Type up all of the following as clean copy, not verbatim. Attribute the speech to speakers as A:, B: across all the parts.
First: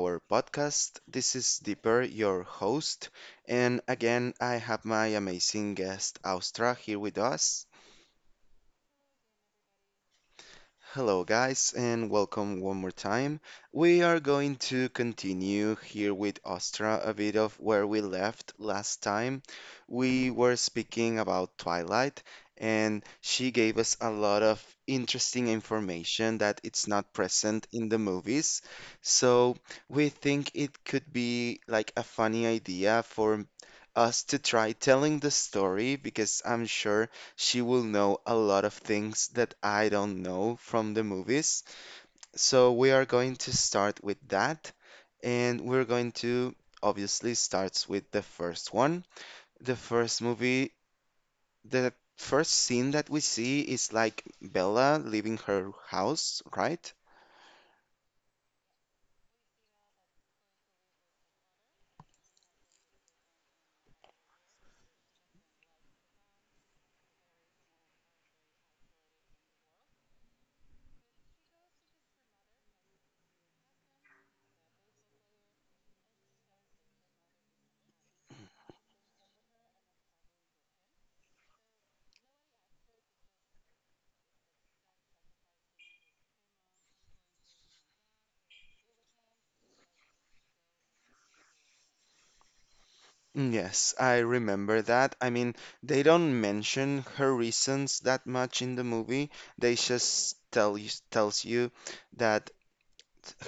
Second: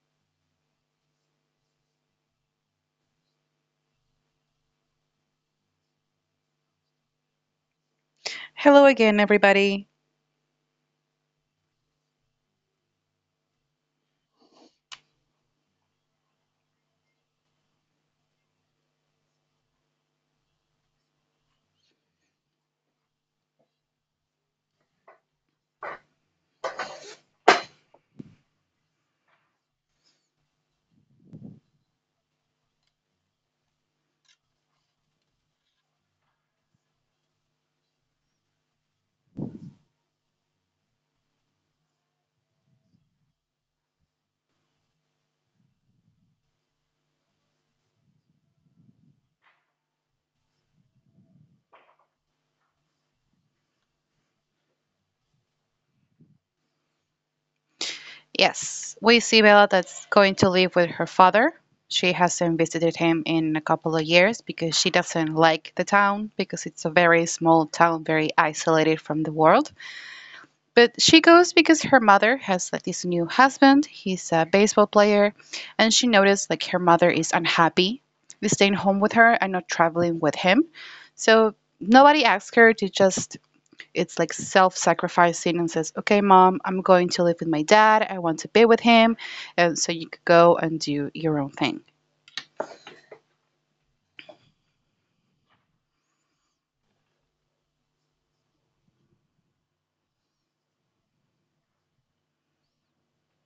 A: our podcast. This is Deeper, your host, and again, I have my amazing guest, Austra, here with us.
B: Hello again, everybody.
A: Hello, guys, and welcome one more time. We are going to continue here with Astra a bit of where we left last time. We were speaking about Twilight, and she gave us a lot of interesting information that it's not present in the movies. So we think it could be like a funny idea for us to try telling the story because I'm sure she will know a lot of things that I don't know from the movies. So we are going to start with that. And we're going to obviously starts with the first one. The first movie, the first scene that we see is like Bella leaving her house, right?
B: Yes, we see Bella that's going to live with her father. She hasn't visited him in a couple of years because she doesn't like the town because it's a very small town, very isolated from the world. But she goes because her mother has like this new husband. He's a baseball player, and she noticed like her mother is unhappy with staying home with her and not traveling with him. So nobody asks her to, just it's like self-sacrificing, and says, "Okay, Mom, I'm going to live with my dad. I want to be with him, and so you could go and do your own thing."
A: Yes, I remember that. I mean, they don't mention her reasons that much in the movie. They just tell you that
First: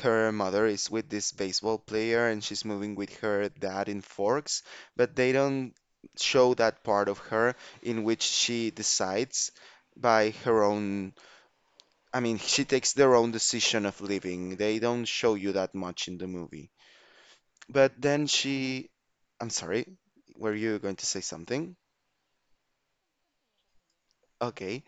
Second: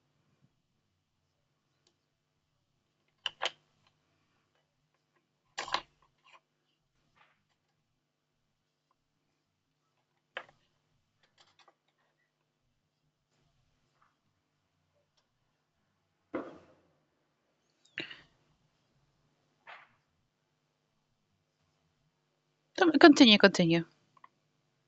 A: her mother is with this baseball player and she's moving with her dad in Forks, but they don't show that part of her in which she decides by her own, I mean, she takes their own decision of living. They don't show you that much in the movie. But then she, I'm sorry, were you going to say something?
B: Continue, continue.
A: Okay.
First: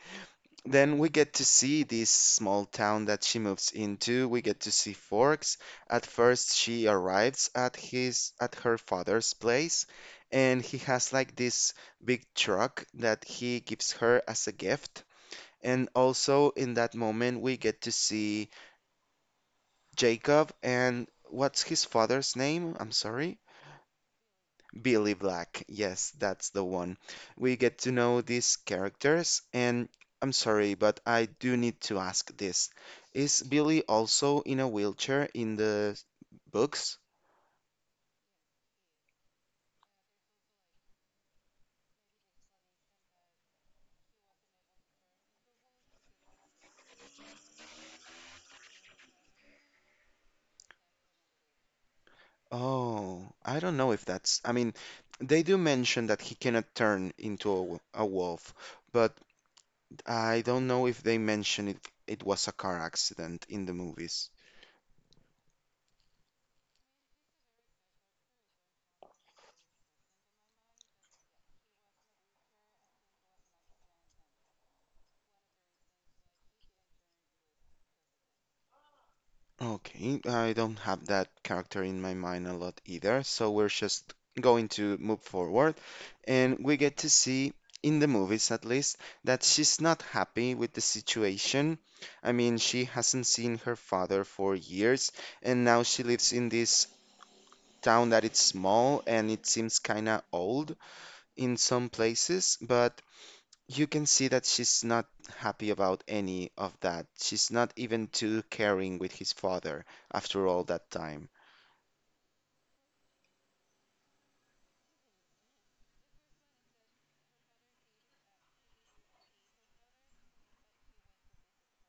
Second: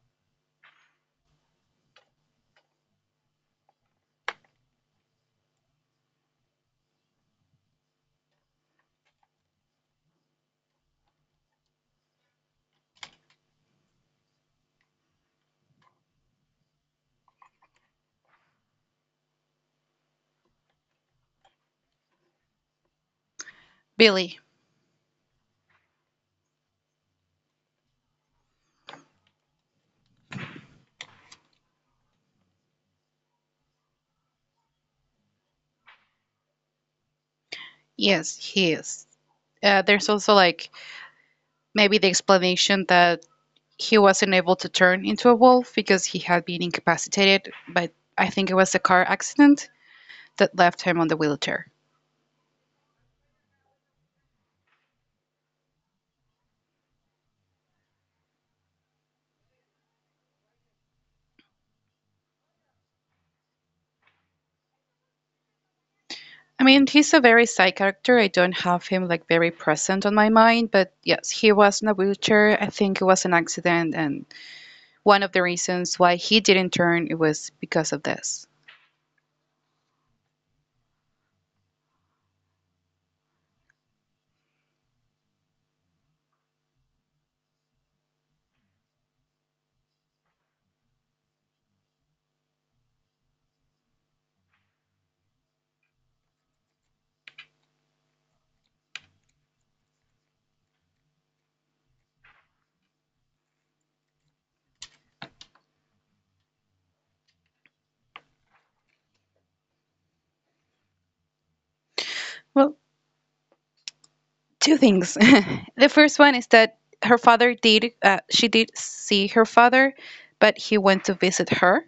A: Then we get to see this small town that she moves into. We get to see Forks. At first, she arrives at his at her father's place, and he has like this big truck that he gives her as a gift. And also in that moment, we get to see Jacob and what's his father's name? I'm sorry.
B: Billy.
A: Billy Black. Yes, that's the one. We get to know these characters, and I'm sorry, but I do need to ask this. Is Billy also in a wheelchair in the books?
B: Yes, he is. There's also like maybe the explanation that he wasn't able to turn into a wolf because he had been incapacitated, but I think it was a car accident that left him on the wheelchair.
A: Oh, I don't know if that's. I mean, they do mention that he cannot turn into a, a wolf, but I don't know if they mention it, it was a car accident in the movies.
B: I mean, he's a very side character. I don't have him like very present on my mind, but yes, he was in a wheelchair. I think it was an accident, and one of the reasons why he didn't turn it was because of this.
A: Okay, I don't have that character in my mind a lot either, so we're just going to move forward and we get to see in the movies at least that she's not happy with the situation. I mean, she hasn't seen her father for years and now she lives in this town that it's small and it seems kind of old in some places, but you can see that she's not happy about any of that. She's not even too caring with his father after all that time.
B: Well, two things. The first one is that her father did. She did see her father, but he went to visit her.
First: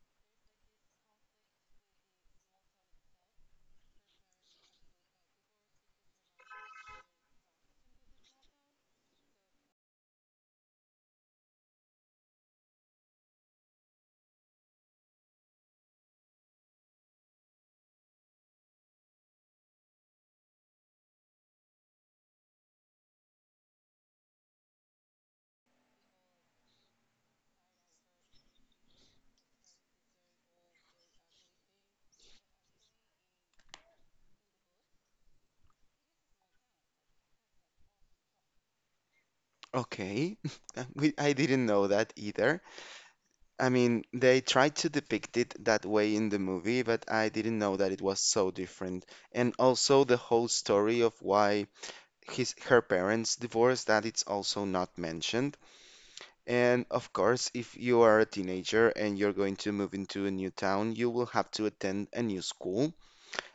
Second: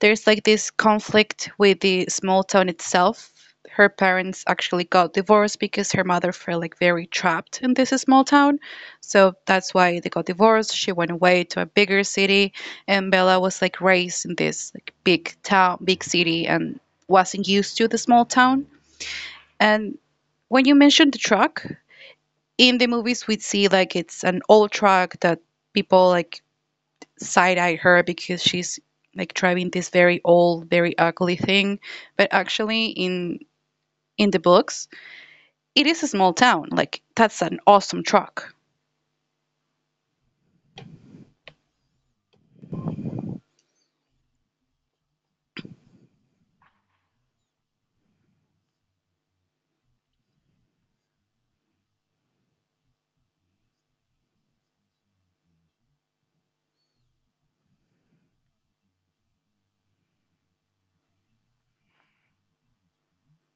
B: There's like this conflict with the small town itself. Her parents actually got divorced because her mother felt like very trapped in this small town. So that's why they got divorced. She went away to a bigger city, and Bella was like raised in this like big town, big city, and wasn't used to the small town. And when you mentioned the truck, in the movies we see like it's an old truck that people like side-eyed her because she's like driving this very old, very ugly thing. But actually, in the books, it is a small town. Like that's an awesome truck.
A: Okay, we, I didn't know that either. I mean, they tried to depict it that way in the movie, but I didn't know that it was so different. And also the whole story of why his her parents divorced, that it's also not mentioned. And of course, if you are a teenager and you're going to move into a new town, you will have to attend a new school.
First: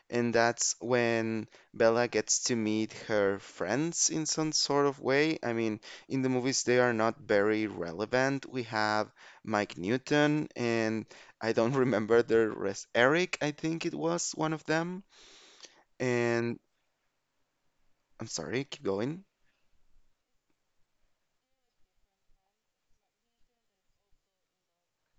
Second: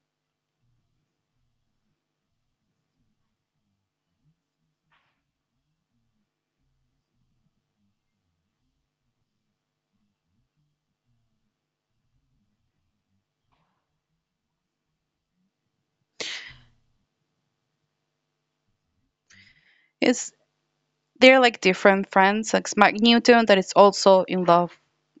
A: And that's when Bella gets to meet her friends in some sort of way. I mean, in the movies, they are not very relevant. We have Mike Newton, and I don't remember the rest. Eric, I think it was one of them. And I'm sorry, keep going.
B: It's they're like different friends. Like Mike Newton, that is also in love,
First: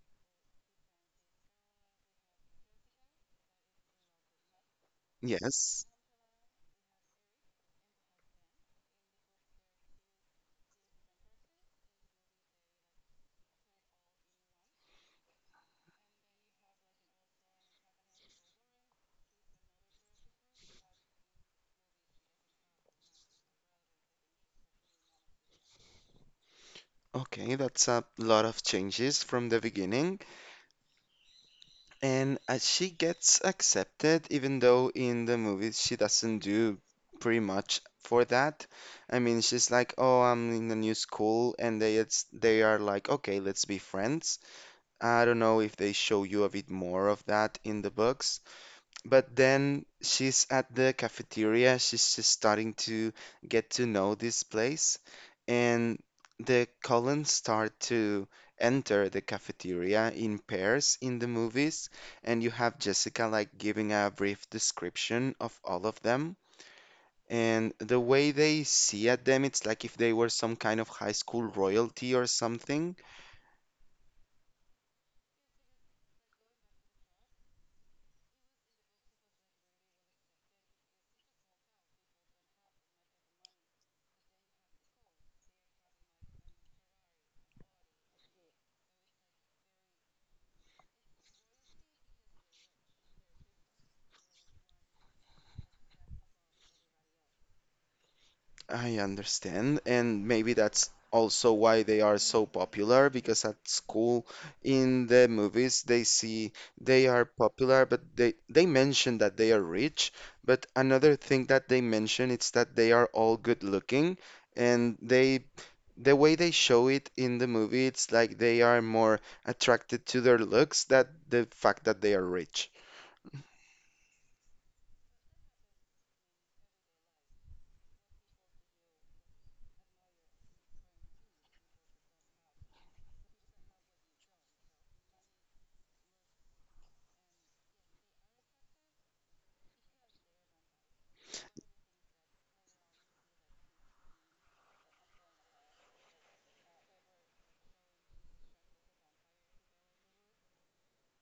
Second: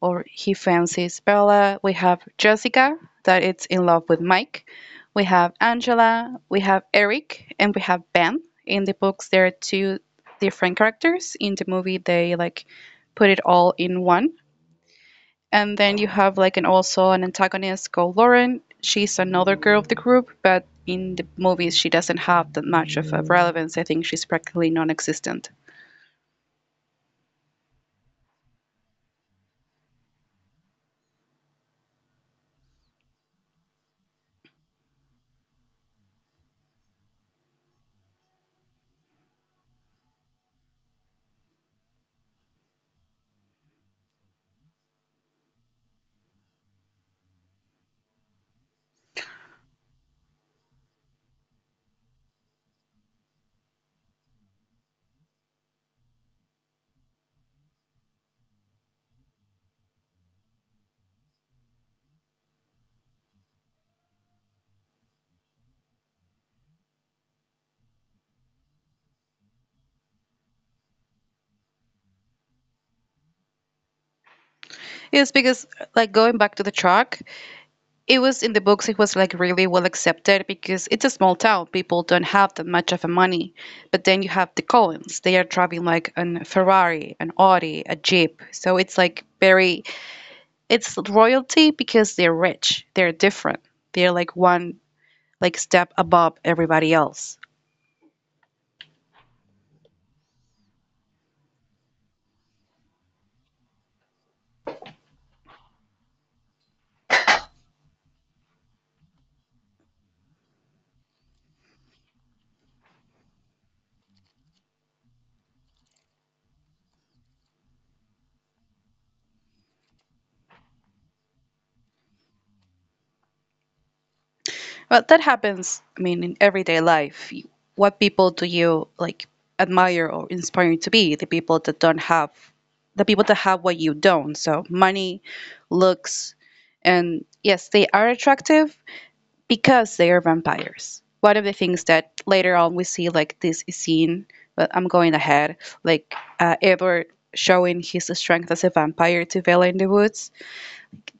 B: or he fancies Bella. We have Jessica, that is in love with Mike. We have
A: Yes.
B: Angela. We have Eric, and we have Ben. In the books, there are two different characters. In the movie, they like put it all in one. And then you have like an also an antagonist called Lauren. She's another girl of the group, but in the movies she doesn't have that much of a relevance. I think she's practically non-existent.
A: Okay, that's a lot of changes from the beginning. And she gets accepted, even though in the movies she doesn't do pretty much for that. I mean, she's like, "Oh, I'm in a new school," and they are like, "Okay, let's be friends." I don't know if they show you a bit more of that in the books, but then she's at the cafeteria. She's just starting to get to know this place. And the Cullens start to enter the cafeteria in pairs in the movies. And you have Jessica like giving a brief description of all of them. And the way they see at them, it's like if they were some kind of high school royalty or something.
B: It's because like going back to the truck, it was in the books. It was like really well accepted because it's a small town. People don't have that much of a money. But then you have the Collins. They are driving like an Ferrari, an Audi, a Jeep. So it's like very it's royalty because they're rich. They're different. They're like one like step above everybody else.
A: I understand, and maybe that's also why they are so popular because at school in the movies they see they are popular, but they mention that they are rich, but another thing that they mention is that they are all good looking, and they, the way they show it in the movie, it's like they are more attracted to their looks than the fact that they are rich.
B: But that happens, I mean, in everyday life. What people do you like admire or inspire you to be? The people that don't have, the people that have what you don't. So money, looks, and yes, they are attractive because they are vampires. One of the things that later on we see, like this scene, but I'm going ahead, like Edward showing his strength as a vampire to Vela in the woods.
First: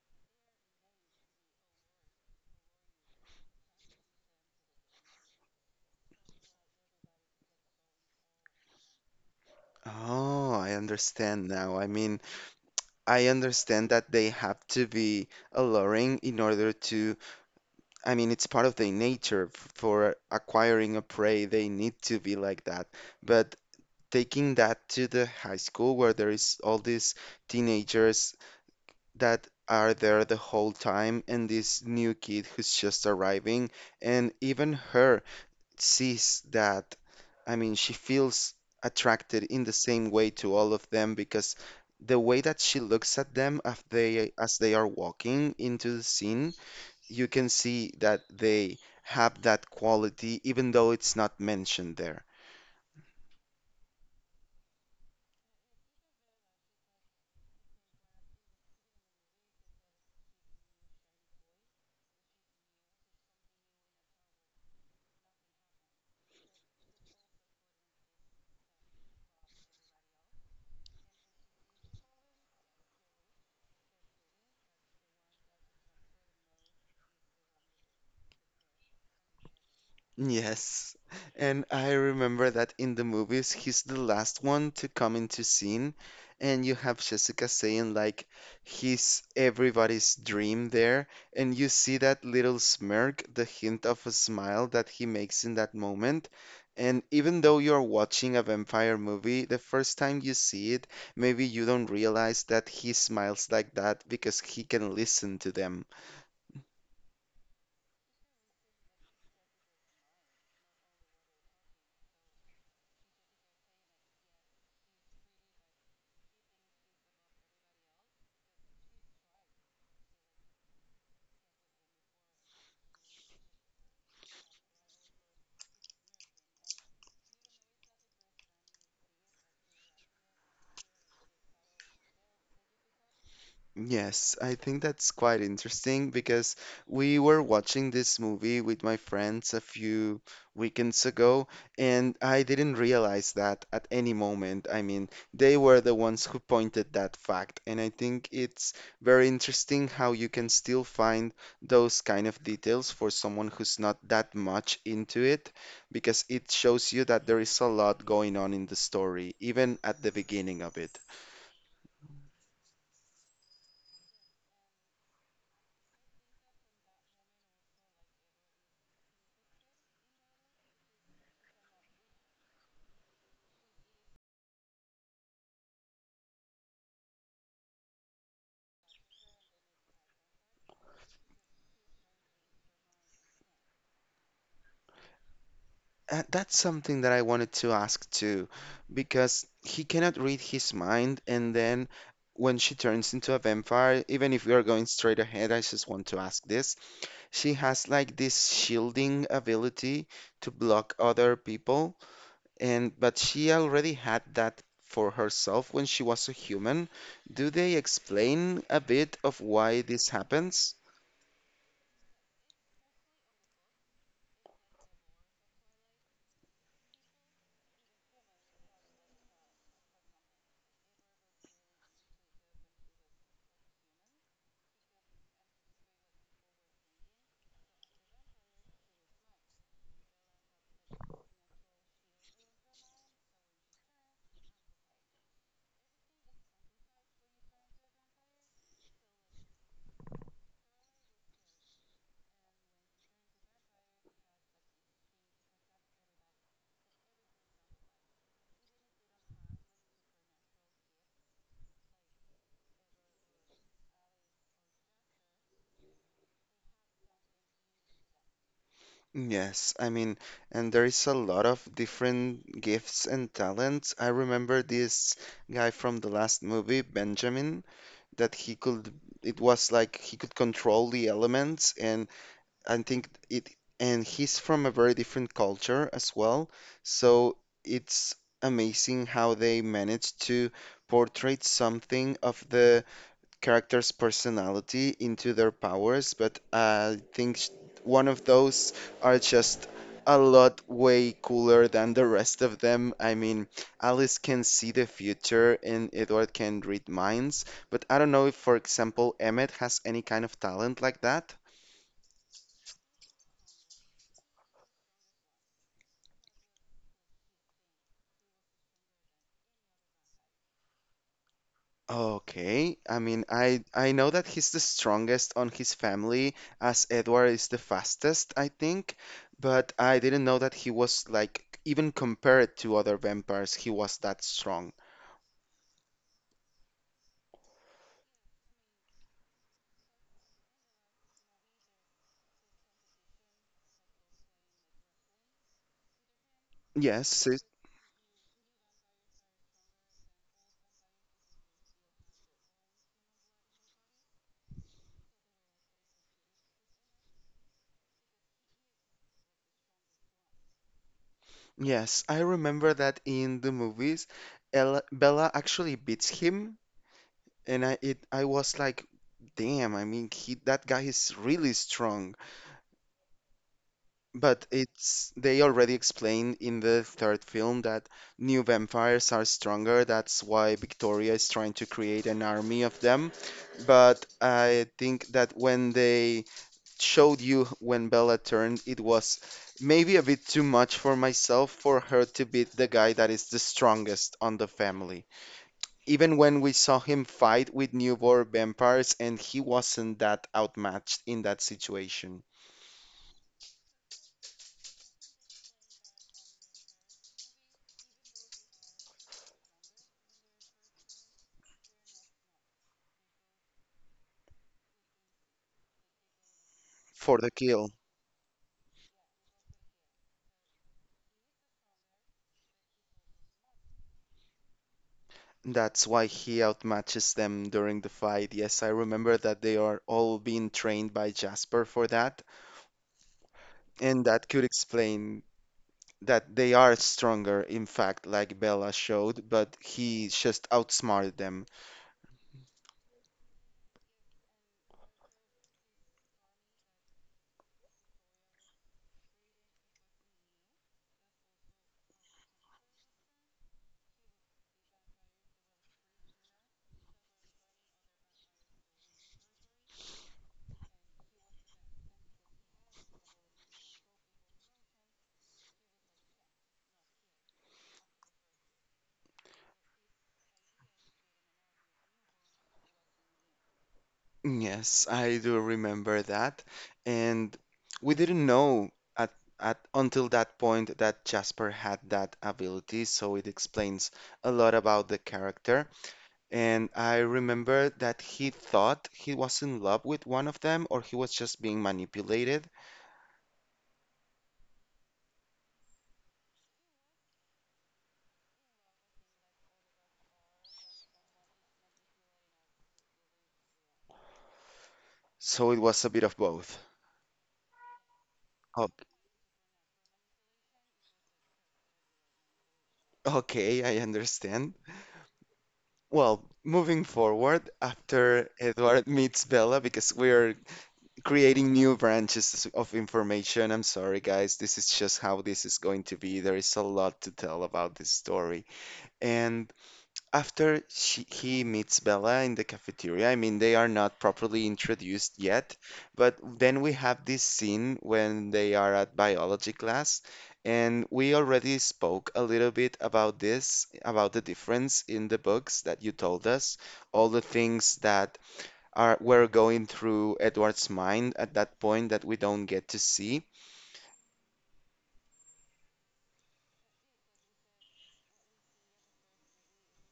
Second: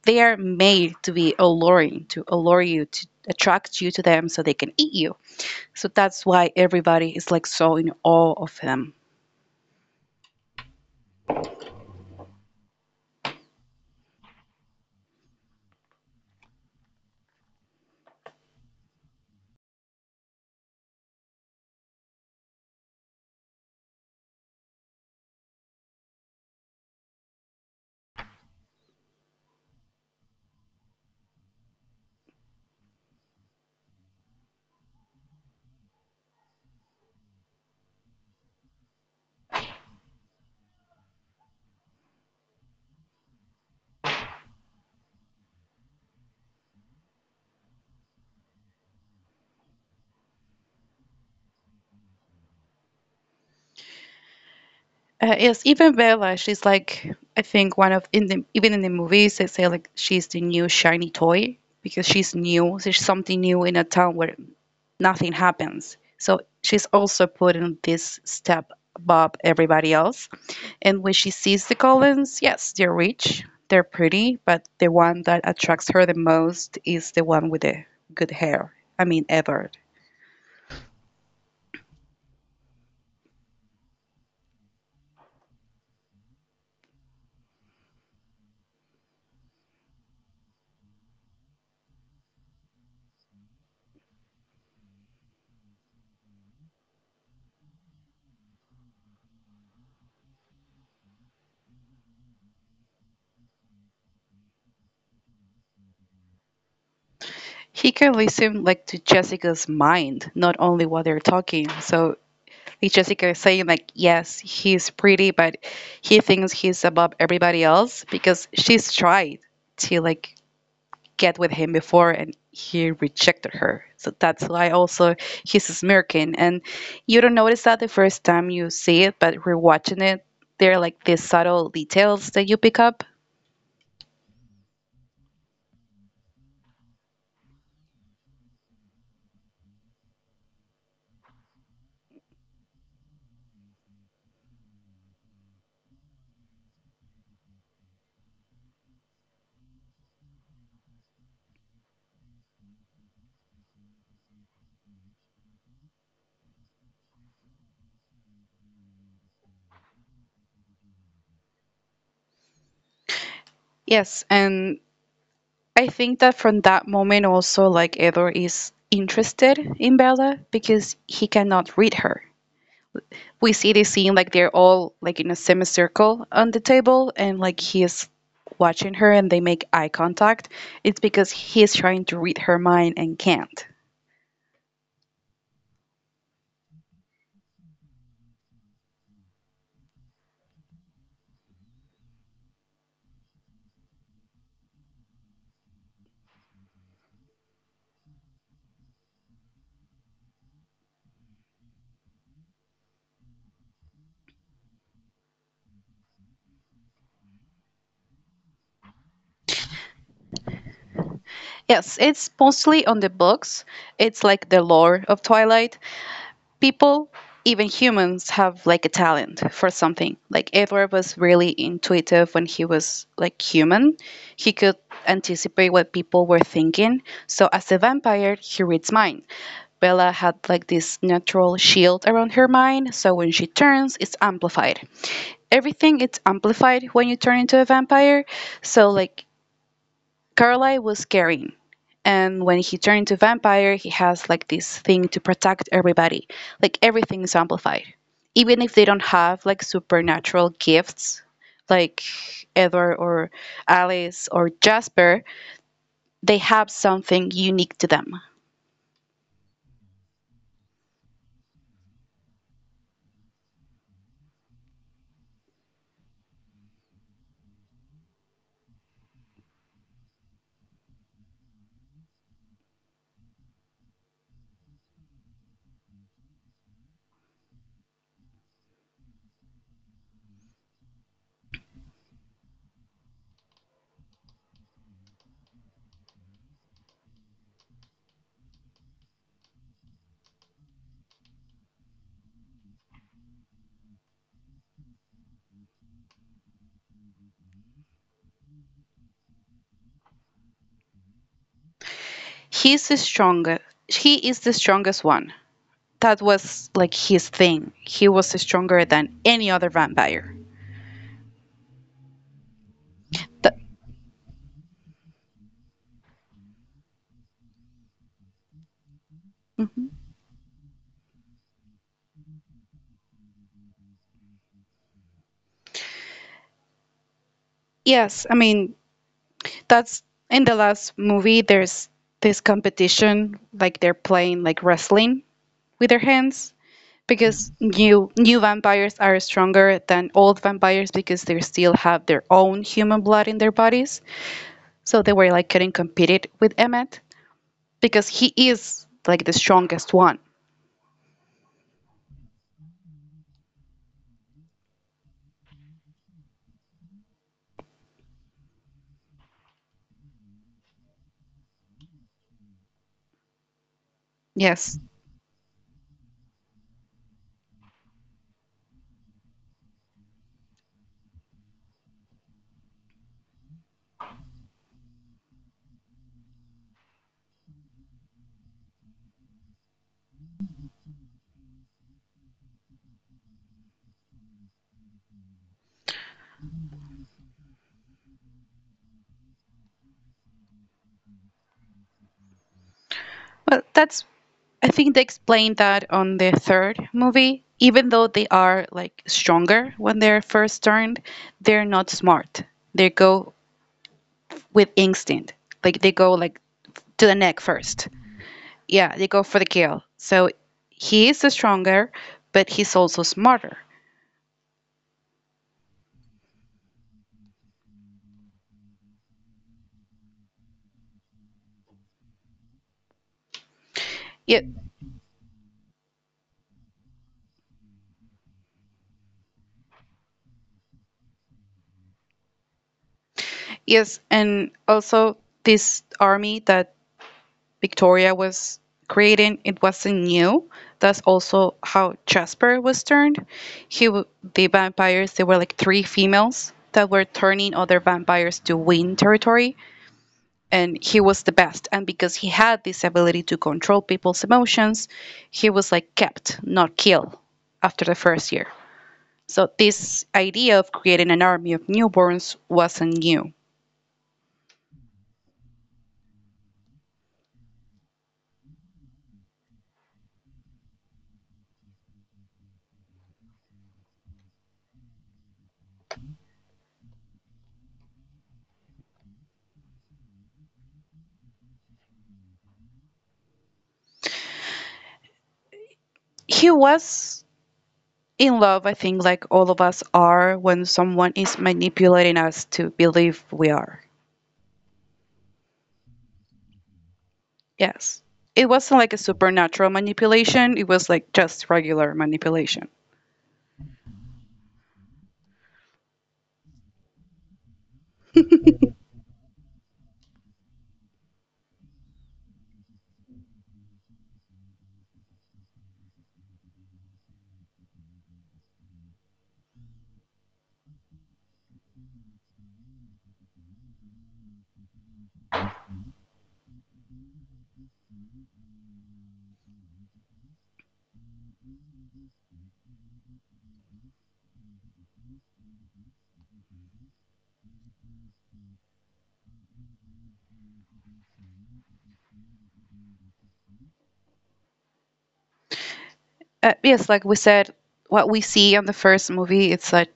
B: They are made to be alluring, to allure you, to attract you to them so they can eat you. So that's why everybody is like so in awe of him.
A: Oh, I understand now. I mean, I understand that they have to be alluring in order to, I mean, it's part of their nature for acquiring a prey. They need to be like that. But taking that to the high school where there is all these teenagers that are there the whole time and this new kid who's just arriving, and even her sees that. I mean, she feels attracted in the same way to all of them because the way that she looks at them as they are walking into the scene, you can see that they have that quality, even though it's not mentioned there.
B: Yes, even Bella, she's like I think one of in the even in the movies they say like she's the new shiny toy because she's new. So she's something new in a town where nothing happens. So she's also putting this step above everybody else. And when she sees the Collins, yes, they're rich, they're pretty, but the one that attracts her the most is the one with the good hair. I mean, Edward.
A: Yes. And I remember that in the movies, he's the last one to come into scene, and you have Jessica saying like he's everybody's dream there, and you see that little smirk, the hint of a smile that he makes in that moment. And even though you're watching a vampire movie, the first time you see it, maybe you don't realize that he smiles like that because he can listen to them.
B: He can listen like to Jessica's mind, not only what they're talking. So if Jessica is saying like, yes, he's pretty, but he thinks he's above everybody else because she's tried to like get with him before and he rejected her. So that's why also he's smirking. And you don't notice that the first time you see it, but rewatching it, there are like these subtle details that you pick up.
A: Yes, I think that's quite interesting because we were watching this movie with my friends a few weekends ago, and I didn't realize that at any moment. I mean, they were the ones who pointed that fact, and I think it's very interesting how you can still find those kind of details for someone who's not that much into it, because it shows you that there is a lot going on in the story, even at the beginning of it.
B: Yes, and I think that from that moment also like Edward is interested in Bella because he cannot read her. We see this scene like they're all like in a semicircle on the table, and like he is watching her and they make eye contact. It's because he is trying to read her mind and can't.
A: That's something that I wanted to ask too, because he cannot read his mind, and then when she turns into a vampire, even if we are going straight ahead, I just want to ask this. She has like this shielding ability to block other people, and but she already had that for herself when she was a human. Do they explain a bit of why this happens?
B: Yes, it's mostly on the books. It's like the lore of Twilight. People, even humans, have like a talent for something. Like Edward was really intuitive when he was like human. He could anticipate what people were thinking, so as a vampire he reads minds. Bella had like this natural shield around her mind, so when she turns, it's amplified. Everything it's amplified when you turn into a vampire. So like Carlyle was caring, and when he turned into vampire, he has like this thing to protect everybody. Like everything is amplified, even if they don't have like supernatural gifts, like Edward or Alice or Jasper. They have something unique to them.
A: Yes, I mean, and there is a lot of different gifts and talents. I remember this guy from the last movie, Benjamin, that he could, it was like he could control the elements, and I think it, and he's from a very different culture as well. So it's amazing how they managed to portray something of the character's personality into their powers, but I think one of those are just a lot way cooler than the rest of them. I mean, Alice can see the future and Edward can read minds, but I don't know if, for example, Emmett has any kind of talent like that.
B: He's the strongest. He is the strongest one that was like his thing. He was stronger than any other vampire.
A: Okay, I mean,
B: That-
A: I know that he's the strongest on his family, as Edward is the fastest, I think, but
B: mhm.
A: I didn't know that he was like even compared to other vampires, he was that strong.
B: Yes, I mean that's in the last movie. There's this competition, like they're playing like wrestling with their hands
A: Yes, it-
B: because new vampires are stronger than old vampires because they still have their own human blood in their bodies. So they were like couldn't compete it with Emmett because he is like the strongest one.
A: yes, I remember that in the movies, Bella actually beats him, and I was like, damn, I mean, he that guy is really strong. But
B: Yes.
A: it's they already explained in the third film that new vampires are stronger. That's why Victoria is trying to create an army of them. But I think that when they showed you when Bella turned, it was maybe a bit too much for myself for her to beat the guy that is the strongest on the family. Even when we saw him fight with newborn vampires and he wasn't that outmatched in that situation
B: Well, that's I think they explained that on the third movie. Even though they are like stronger when they're first turned, they're not smart. They go with instinct. Like they go like to the
A: for the
B: neck
A: kill.
B: first. Yeah, they go for the kill. So he is stronger, but he's also smarter.
A: That's why he outmatches them during the fight. Yes, I remember that they are all being trained by Jasper for that, and that
B: Yeah,
A: could explain that they are stronger, in fact, like Bella showed, but he just outsmarted them.
B: yes, and also this army that Victoria was creating, it wasn't new. That's also how Jasper was turned. He, the vampires, there were like three females that were turning other vampires to win territory, and he was the best. And because he had this ability to control people's emotions, he was like kept, not killed, after the first year. So this idea of creating an army of newborns wasn't new.
A: Yes, I do remember that. And we didn't know at, at until that point that Jasper had that ability, so it explains a lot about the character. And I remember that he thought he was in love with one of them or he was just being manipulated.
B: He was in love, I think like all of us are when someone is manipulating us to believe we are.
A: So it was a bit of both.
B: Yes. It
A: O-
B: wasn't like a supernatural manipulation, it was like just regular manipulation.
A: Okay, I understand. Well, moving forward, after Edward meets Bella, because we are creating new branches of information. I'm sorry, guys. This is just how this is going to be. There is a lot to tell about this story. And after he meets Bella in the cafeteria, I mean, they are not properly introduced yet, but then we have this scene when they are at biology class, and we already spoke a little bit about this, about the difference in the books that you told us, all the things that are were going through Edward's mind at that point that we don't get to see.
B: Yes, like we said, what we see on the first movie, it's like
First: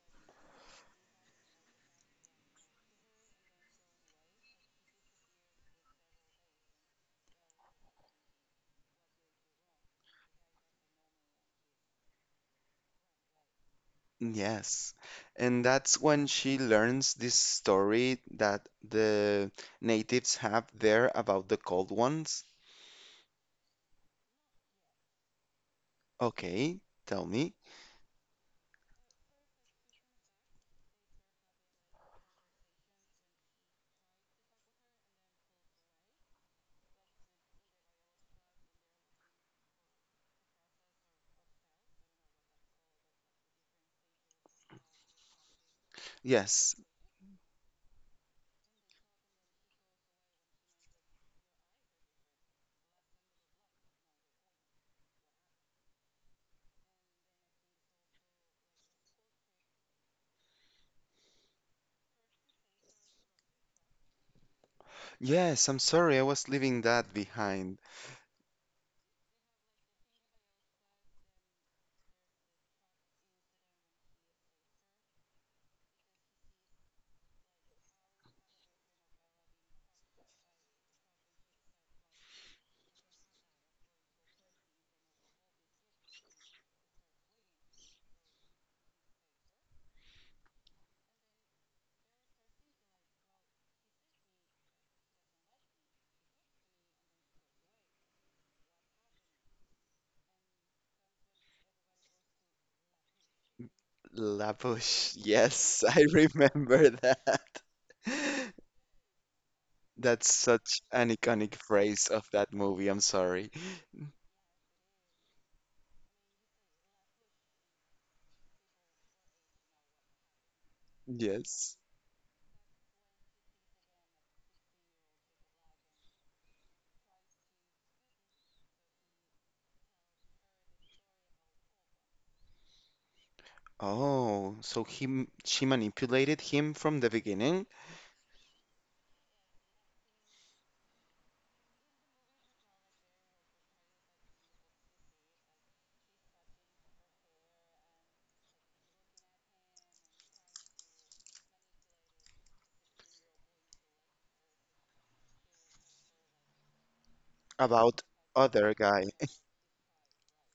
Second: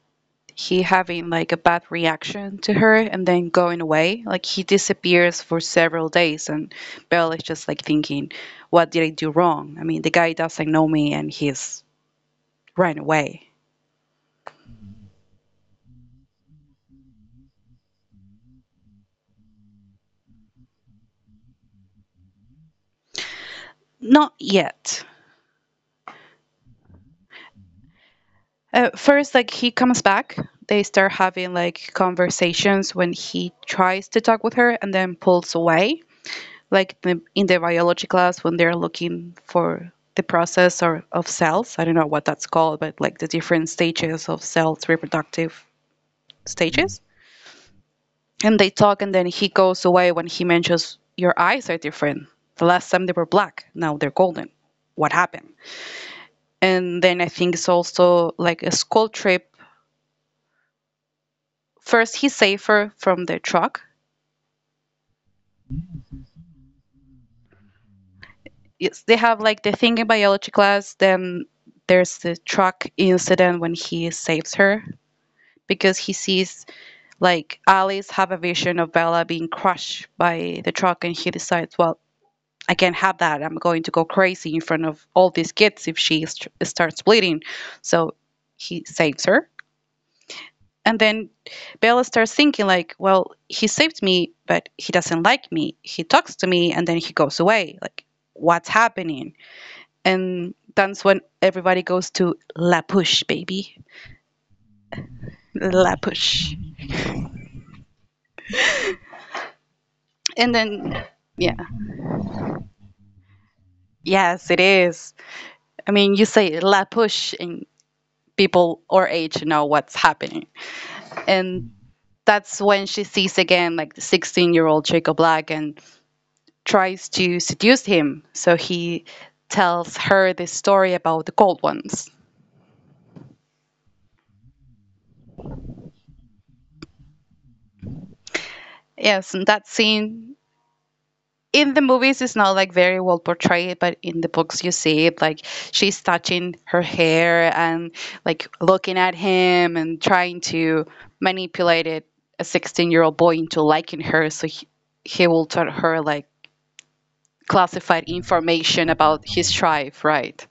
B: he having like a bad reaction to her and then going away. Like he disappears for several days, and Belle is just like thinking, what did I do wrong? I mean, the guy doesn't know me and he's ran away.
A: Yes. And that's when she learns this story that the natives have there about the cold ones.
B: Not yet.
A: Okay, tell me.
B: First, like he comes back, they start having like conversations when he tries to talk with her and then pulls away, like in the biology class when they're looking for the process or of cells. I don't know what that's called, but like the different stages of cells, reproductive
A: Yes.
B: stages. And they talk, and then he goes away when he mentions your eyes are different. The last time they were black, now they're golden. What happened? And then I think it's also like a school trip. First he's safer from the truck.
A: Yes, I'm sorry, I was leaving that behind.
B: It's, they have like the thing in biology class, then there's the truck incident when he saves her because he sees like Alice have a vision of Bella being crushed by the truck and he decides, well, I can't have that. I'm going to go crazy in front of all these kids if starts bleeding. So he saves her. And then Bella starts thinking, like, well, he saved me, but he doesn't like me. He talks to me and then he goes away. Like, what's happening? And that's when everybody goes to La Push, baby.
A: Labush. Yes,
B: La
A: I
B: Push.
A: remember that. That's
B: And
A: such
B: then,
A: an
B: yeah.
A: iconic phrase of that movie. I'm sorry.
B: Yes, it is. I mean, you say La Push, and people or age know what's happening. And
A: Yes.
B: that's when she sees again, like, the 16-year-old Jacob Black and tries to seduce him. So he tells her the story about the cold ones.
A: Oh, so she manipulated him from the beginning
B: Yes, and that scene in the movies is not like very well portrayed, but in the books you see it like she's touching her hair and like looking at him and trying to manipulate it, a 16-year-old boy into liking her. So he will tell her like
A: about
B: classified
A: other
B: information
A: guy.
B: about his tribe, right?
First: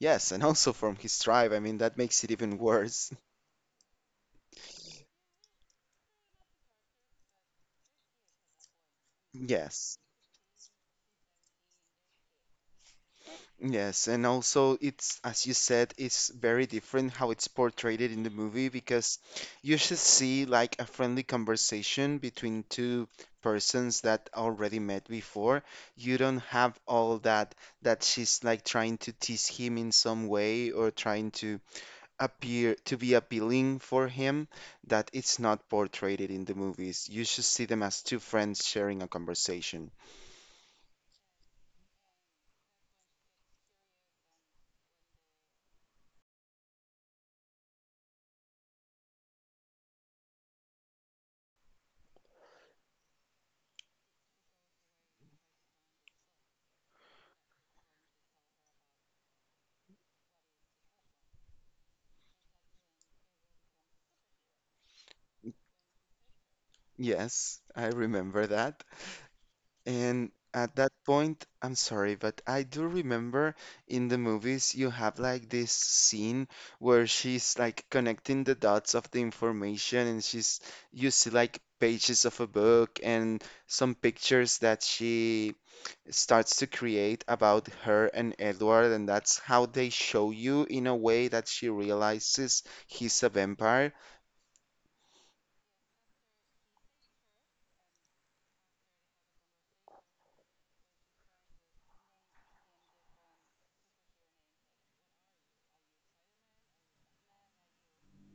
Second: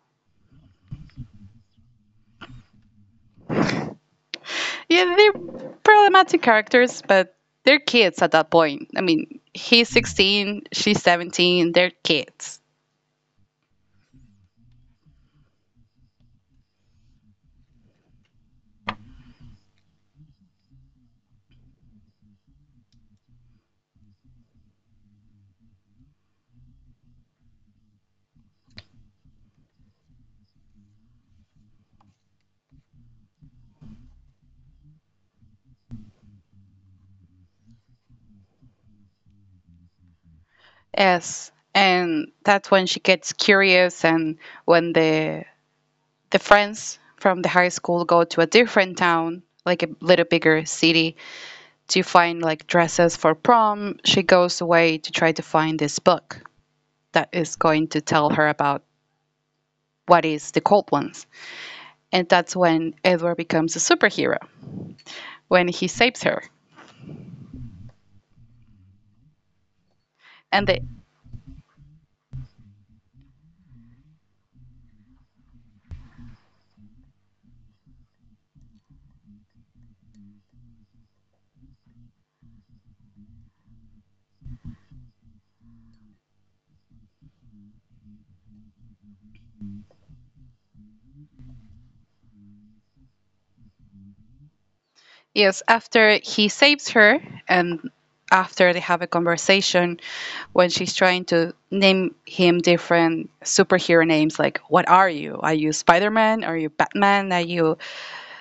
A: Yes, and also from his tribe. I mean, that makes it even worse.
B: Yeah, they're problematic characters, but they're kids at that point. I mean, he's
A: Yes.
B: 16, she's 17, they're kids.
A: Yes, and also as you said, it's very different how it's portrayed in the movie because you should see like a friendly conversation between two persons that already met before. You don't have all that she's like trying to tease him in some way or trying to appear to be appealing for him that it's not portrayed in the movies. You should see them as two friends sharing a conversation.
B: Yes. And that's when she gets curious and when the friends from the high school go to a different town, like a little bigger city, to find like dresses for prom. She goes away to try to find this book that is going to tell her about what is the cold ones. And that's when Edward becomes a superhero when he saves her
A: Yes, I remember that. And
B: and they,
A: at that point, I'm sorry, but I do remember in the movies you have like this scene where she's like connecting the dots of the information and she's you see like pages of a book and some pictures that she starts to create about her and Edward, and that's how they show you in a way that she realizes he's a vampire.
B: yes, after he saves her, and after they have a conversation, when she's trying to name him different superhero names, like what are you? Are you Spider Man? Are you Batman? Are you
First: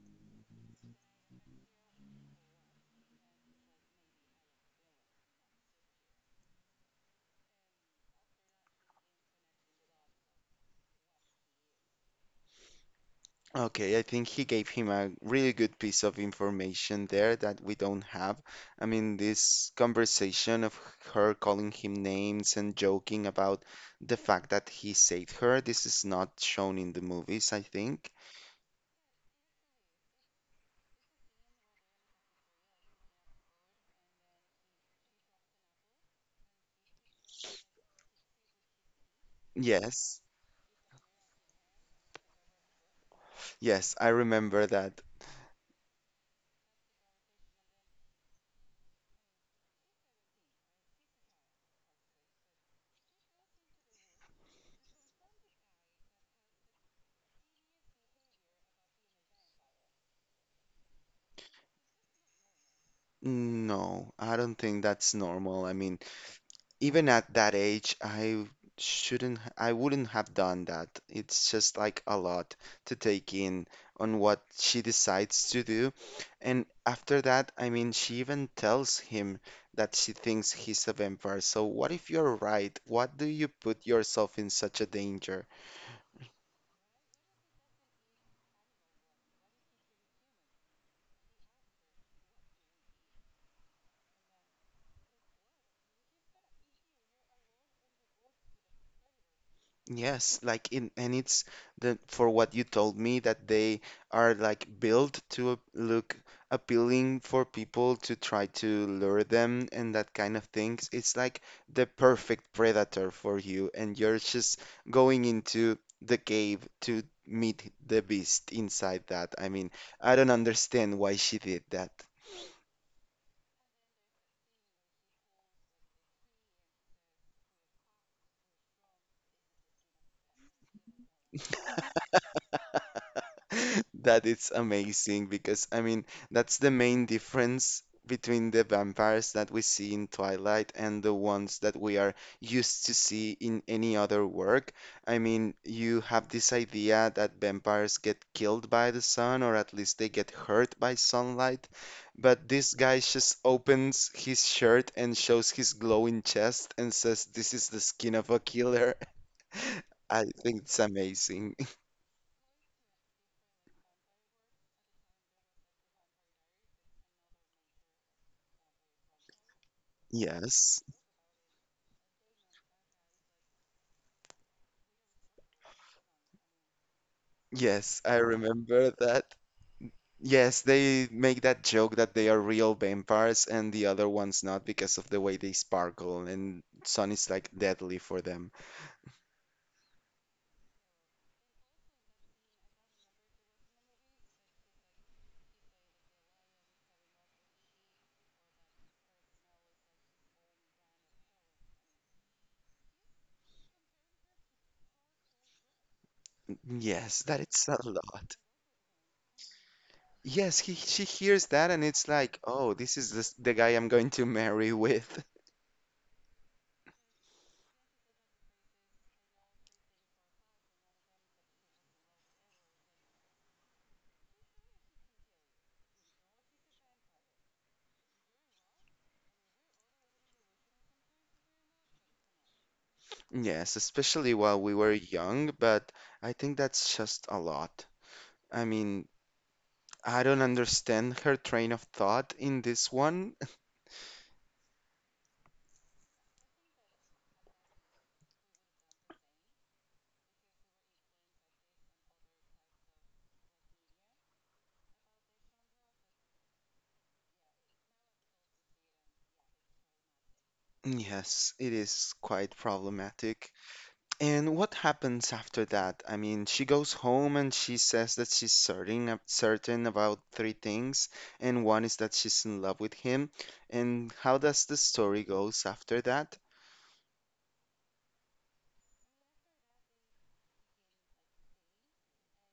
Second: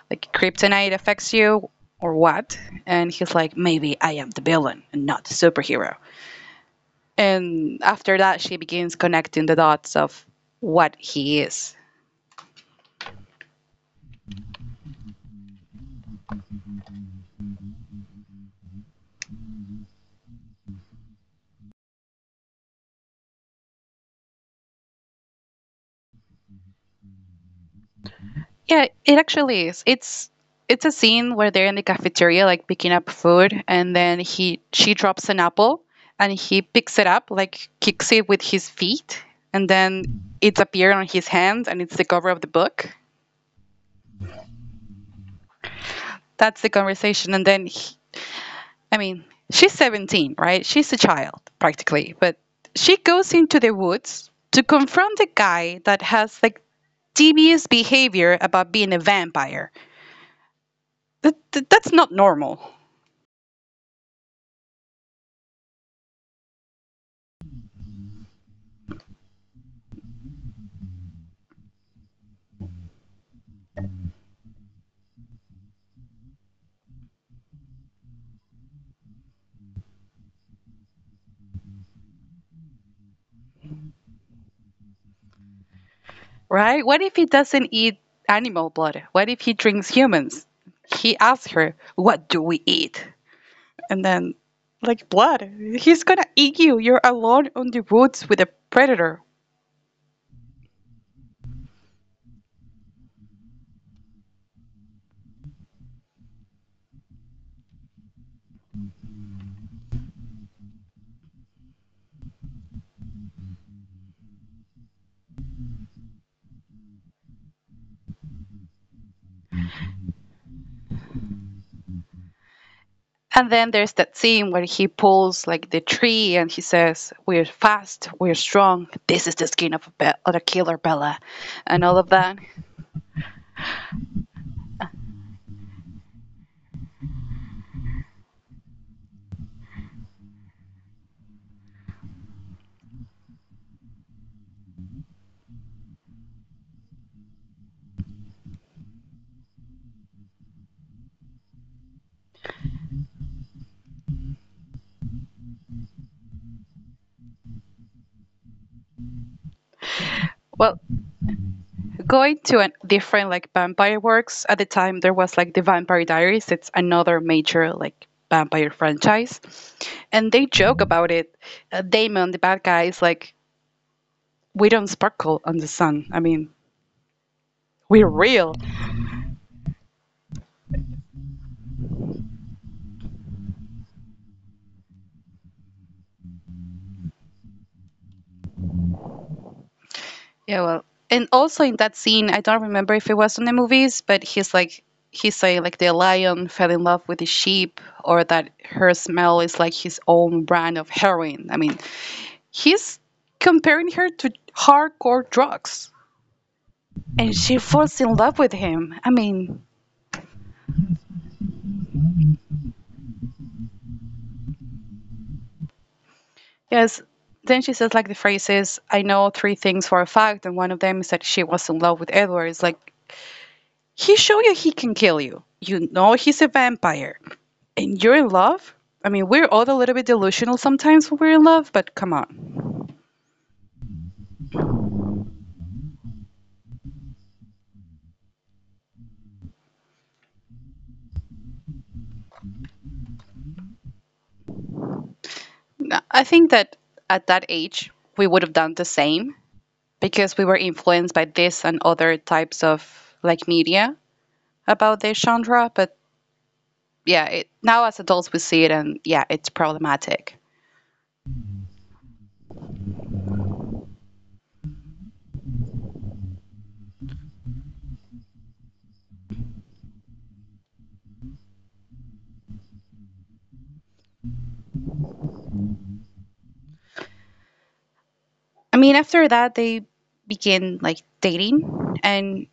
B: like Kryptonite affects you or what? And he's like, maybe I am the villain and not the superhero. And after that, she begins connecting the dots of what he is.
A: Okay, I think he gave him a really good piece of information there that we don't have. I mean, this conversation of her calling him names and joking about the fact that he saved her, this is not shown in the movies, I think.
B: Yeah, it actually is. It's a scene where they're in the cafeteria, like picking up food, and then he she drops an apple, and he picks it up, like kicks it with his feet, and then
A: Yes,
B: it's appeared on his hands, and it's the cover of the book.
A: yes, I remember that.
B: That's the conversation, and then I mean, she's 17, right? She's a child practically, but she goes into the woods to confront a guy that has like devious behavior about being a vampire. That's not normal.
A: No, I don't think that's normal. I mean, even at that age, I shouldn't, h- I wouldn't have done that. It's just like a lot to take in on what she decides to do. And after that, I mean, she even tells him that she thinks he's a vampire. So what if you're right? What do you put yourself in such a danger?
B: Right? What if he doesn't eat animal blood? What if he drinks humans? He asks her, what do we eat? And then, like, blood. He's gonna eat you. You're alone on the woods with a predator.
A: Yes, like in, and it's the for what you told me that they are like built to look appealing for people to try to lure them and that kind of things. It's like the perfect predator for you, and you're just going into the cave to meet the beast inside that. I mean, I don't understand why she did that.
B: And then there's that scene where he pulls, like, the tree and he says, we're fast, we're strong, this is the skin of a killer, Bella, and all of that.
A: That is amazing because I mean that's the main difference between the vampires that we see in Twilight and the ones that we are used to see in any other work. I mean, you have this idea that vampires get killed by the sun or at least they get hurt by sunlight, but this guy just opens his shirt and shows his glowing chest and says, "This is the skin of a killer." I think it's
B: Well,
A: amazing.
B: going to a different like vampire works, at the time there was like the Vampire Diaries, it's another major like vampire franchise, and they joke
A: Yes.
B: about it. Damon, the bad guy, is like, we don't sparkle on the sun, I mean,
A: Yes,
B: we're
A: I
B: real.
A: remember that. Yes, they make that joke that they are real vampires and the other ones not because of the way they sparkle and sun is like deadly for them.
B: Yeah, well, and also in that scene, I don't remember if it was in the movies, but he's saying like the lion fell in love with the sheep, or that her smell is like his own brand of heroin. He's comparing her to hardcore drugs,
A: Yes,
B: and
A: that
B: she
A: is a
B: falls in
A: lot.
B: love with him. I mean,
A: Yes, he she hears that and it's like, oh, the guy I'm going to marry with.
B: yes. Then she says, like, the phrase is, "I know three things for a fact, and one of them is that she was in love with Edward." It's like he showed you he can kill you. You know he's a vampire, and you're in love. I mean, we're all a little bit delusional sometimes when we're in love, but come on.
A: Yes, especially while we were young, but I think that's just a lot. I mean, I don't understand her train of thought in this one.
B: I think that at that age we would have done the same because we were influenced by this and other types of like media about this genre, but yeah, now as adults we see it and yeah, it's problematic.
A: Yes, it is quite problematic. And what happens after that? I mean, she goes home and she says that certain about three things, and one is that she's in love with him. And how does the story goes after that?
B: I mean, after that they begin like dating and